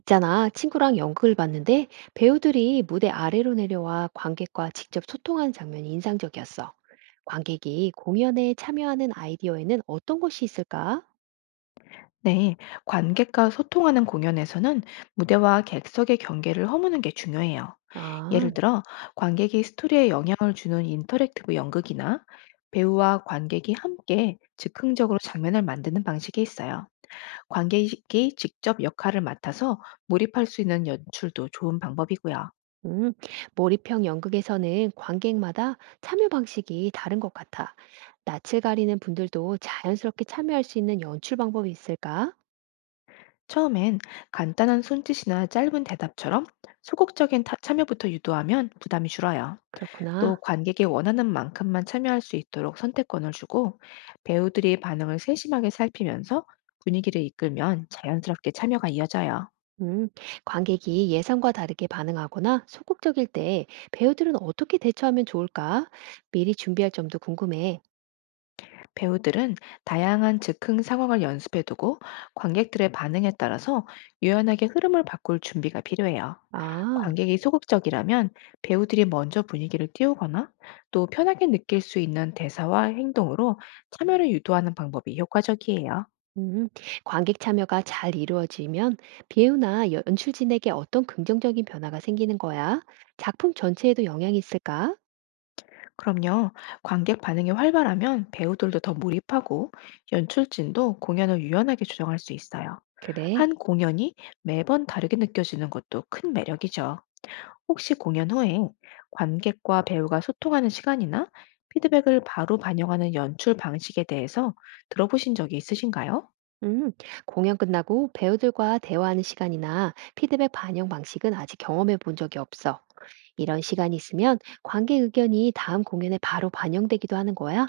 있잖아, 친구랑 연극을 봤는데 배우들이 무대 아래로 내려와 관객과 직접 소통하는 장면이 인상적이었어. 관객이 공연에 참여하는 아이디어에는 어떤 것이 있을까? 네, 관객과 소통하는 공연에서는 무대와 객석의 경계를 허무는 게 중요해요. 아, 예를 들어, 관객이 스토리에 영향을 주는 인터랙티브 연극이나 배우와 관객이 함께 즉흥적으로 장면을 만드는 방식이 있어요. 관객이 직접 역할을 맡아서 몰입할 수 있는 연출도 좋은 방법이고요. 음, 몰입형 연극에서는 관객마다 참여 방식이 다른 것 같아. 낯을 가리는 분들도 자연스럽게 참여할 수 있는 연출 방법이 있을까? 처음엔 간단한 손짓이나 짧은 대답처럼 소극적인 참여부터 유도하면 부담이 줄어요. 또 그렇구나. 관객이 원하는 만큼만 참여할 수 있도록 선택권을 주고, 배우들이 반응을 세심하게 살피면서 분위기를 이끌면 자연스럽게 참여가 이어져요. 음, 관객이 예상과 다르게 반응하거나 소극적일 때 배우들은 어떻게 대처하면 좋을까? 미리 준비할 점도 궁금해. 배우들은 다양한 즉흥 상황을 연습해 두고, 관객들의 반응에 따라서 유연하게 흐름을 바꿀 준비가 필요해요. 아, 관객이 소극적이라면 배우들이 먼저 분위기를 띄우거나 또 편하게 느낄 수 있는 대사와 행동으로 참여를 유도하는 방법이 효과적이에요. 음, 관객 참여가 잘 이루어지면 배우나 연출진에게 어떤 긍정적인 변화가 생기는 거야? 작품 전체에도 영향이 있을까? 그럼요. 관객 반응이 활발하면 배우들도 더 몰입하고, 연출진도 공연을 유연하게 조정할 수 있어요. 그래. 한 공연이 매번 다르게 느껴지는 것도 큰 매력이죠. 혹시 공연 후에 관객과 배우가 소통하는 시간이나 피드백을 바로 반영하는 연출 방식에 대해서 들어보신 적이 있으신가요? 음, 공연 끝나고 배우들과 대화하는 시간이나 피드백 반영 방식은 아직 경험해 본 적이 없어. 이런 시간이 있으면 관객 의견이 다음 공연에 바로 반영되기도 하는 거야?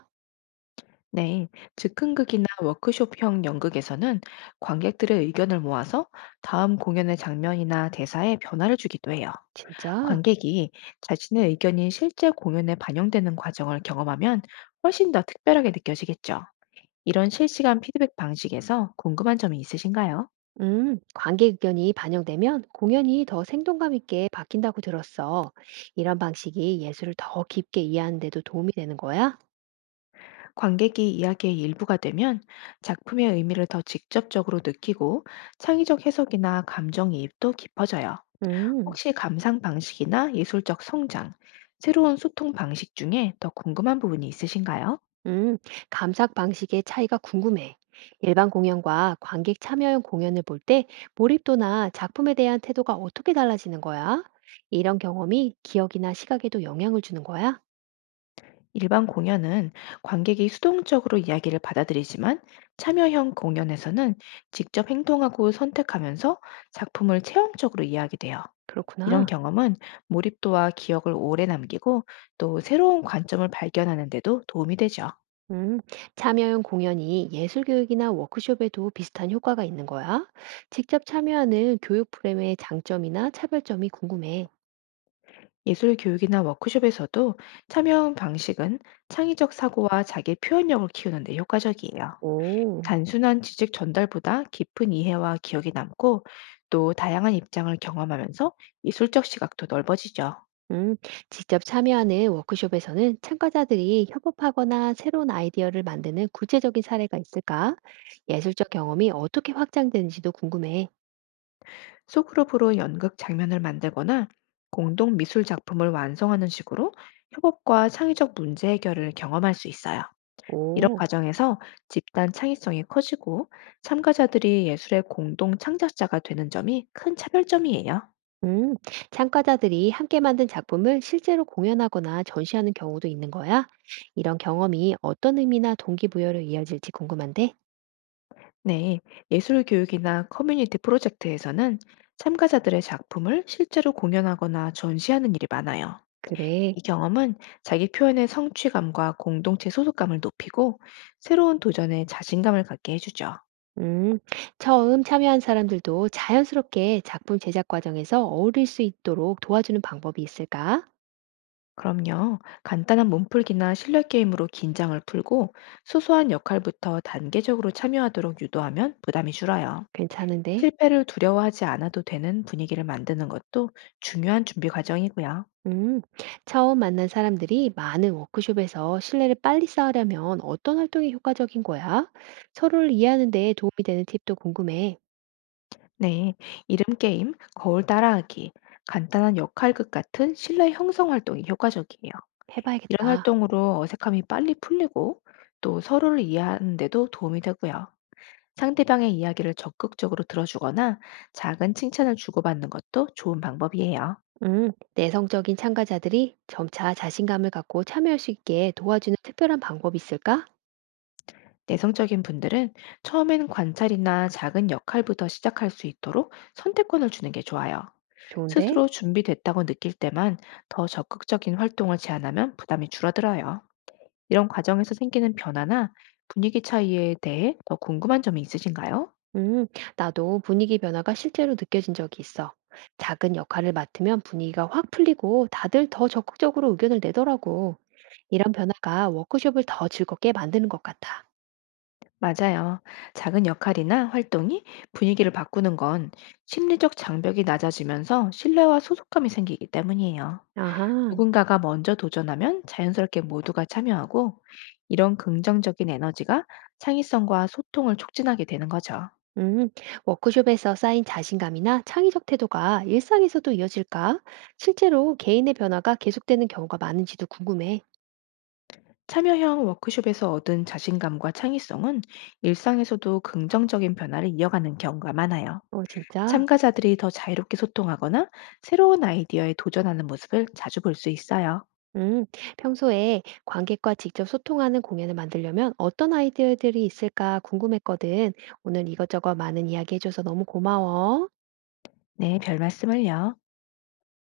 네, 즉흥극이나 워크숍형 연극에서는 관객들의 의견을 모아서 다음 공연의 장면이나 대사에 변화를 주기도 해요. 진짜? 관객이 자신의 의견이 실제 공연에 반영되는 과정을 경험하면 훨씬 더 특별하게 느껴지겠죠. 이런 실시간 피드백 방식에서 궁금한 점이 있으신가요? 관객 의견이 반영되면 공연이 더 생동감 있게 바뀐다고 들었어. 이런 방식이 예술을 더 깊게 이해하는 데도 도움이 되는 거야? 관객이 이야기의 일부가 되면 작품의 의미를 더 직접적으로 느끼고, 창의적 해석이나 감정이입도 깊어져요. 음, 혹시 감상 방식이나 예술적 성장, 새로운 소통 방식 중에 더 궁금한 부분이 있으신가요? 음, 감상 방식의 차이가 궁금해. 일반 공연과 관객 참여형 공연을 볼 때 몰입도나 작품에 대한 태도가 어떻게 달라지는 거야? 이런 경험이 기억이나 시각에도 영향을 주는 거야? 일반 공연은 관객이 수동적으로 이야기를 받아들이지만, 참여형 공연에서는 직접 행동하고 선택하면서 작품을 체험적으로 이해하게 돼요. 이런 그렇구나. 경험은 몰입도와 기억을 오래 남기고, 또 새로운 관점을 발견하는 데도 도움이 되죠. 음, 참여형 공연이 예술 교육이나 워크숍에도 비슷한 효과가 있는 거야? 직접 참여하는 교육 프로그램의 장점이나 차별점이 궁금해. 예술 교육이나 워크숍에서도 참여형 방식은 창의적 사고와 자기 표현력을 키우는 데 효과적이에요. 오, 단순한 지식 전달보다 깊은 이해와 기억이 남고, 또 다양한 입장을 경험하면서 미술적 시각도 넓어지죠. 음, 직접 참여하는 워크숍에서는 참가자들이 협업하거나 새로운 아이디어를 만드는 구체적인 사례가 있을까? 예술적 경험이 어떻게 확장되는지도 궁금해. 소그룹으로 연극 장면을 만들거나 공동 미술 작품을 완성하는 식으로 협업과 창의적 문제 해결을 경험할 수 있어요. 이런 오. 과정에서 집단 창의성이 커지고, 참가자들이 예술의 공동 창작자가 되는 점이 큰 차별점이에요. 음, 참가자들이 함께 만든 작품을 실제로 공연하거나 전시하는 경우도 있는 거야? 이런 경험이 어떤 의미나 동기부여로 이어질지 궁금한데? 네, 예술 교육이나 커뮤니티 프로젝트에서는 참가자들의 작품을 실제로 공연하거나 전시하는 일이 많아요. 그래. 이 경험은 자기 표현의 성취감과 공동체 소속감을 높이고, 새로운 도전에 자신감을 갖게 해주죠. 음, 처음 참여한 사람들도 자연스럽게 작품 제작 과정에서 어울릴 수 있도록 도와주는 방법이 있을까? 그럼요, 간단한 몸풀기나 실력 게임으로 긴장을 풀고, 소소한 역할부터 단계적으로 참여하도록 유도하면 부담이 줄어요. 괜찮은데? 실패를 두려워하지 않아도 되는 분위기를 만드는 것도 중요한 준비 과정이고요. 음, 처음 만난 사람들이 많은 워크숍에서 신뢰를 빨리 쌓으려면 어떤 활동이 효과적인 거야? 서로를 이해하는 데 도움이 되는 팁도 궁금해. 네, 이름 게임, 거울 따라하기, 간단한 역할극 같은 신뢰 형성 활동이 효과적이에요. 이런 해봐야겠다. 활동으로 어색함이 빨리 풀리고, 또 서로를 이해하는 데도 도움이 되고요. 상대방의 이야기를 적극적으로 들어주거나 작은 칭찬을 주고받는 것도 좋은 방법이에요. 내성적인 참가자들이 점차 자신감을 갖고 참여할 수 있게 도와주는 특별한 방법이 있을까? 내성적인 분들은 처음엔 관찰이나 작은 역할부터 시작할 수 있도록 선택권을 주는 게 좋아요. 좋은데? 스스로 준비됐다고 느낄 때만 더 적극적인 활동을 제안하면 부담이 줄어들어요. 이런 과정에서 생기는 변화나 분위기 차이에 대해 더 궁금한 점이 있으신가요? 음, 나도 분위기 변화가 실제로 느껴진 적이 있어. 작은 역할을 맡으면 분위기가 확 풀리고 다들 더 적극적으로 의견을 내더라고. 이런 변화가 워크숍을 더 즐겁게 만드는 것 같아. 맞아요. 작은 역할이나 활동이 분위기를 바꾸는 건 심리적 장벽이 낮아지면서 신뢰와 소속감이 생기기 때문이에요. 아하, 누군가가 먼저 도전하면 자연스럽게 모두가 참여하고, 이런 긍정적인 에너지가 창의성과 소통을 촉진하게 되는 거죠. 음, 워크숍에서 쌓인 자신감이나 창의적 태도가 일상에서도 이어질까? 실제로 개인의 변화가 계속되는 경우가 많은지도 궁금해. 참여형 워크숍에서 얻은 자신감과 창의성은 일상에서도 긍정적인 변화를 이어가는 경우가 많아요. 어, 진짜? 참가자들이 더 자유롭게 소통하거나 새로운 아이디어에 도전하는 모습을 자주 볼 수 있어요. 음, 평소에 관객과 직접 소통하는 공연을 만들려면 어떤 아이디어들이 있을까 궁금했거든. 오늘 이것저것 많은 이야기 해줘서 너무 고마워. 네, 별 말씀을요.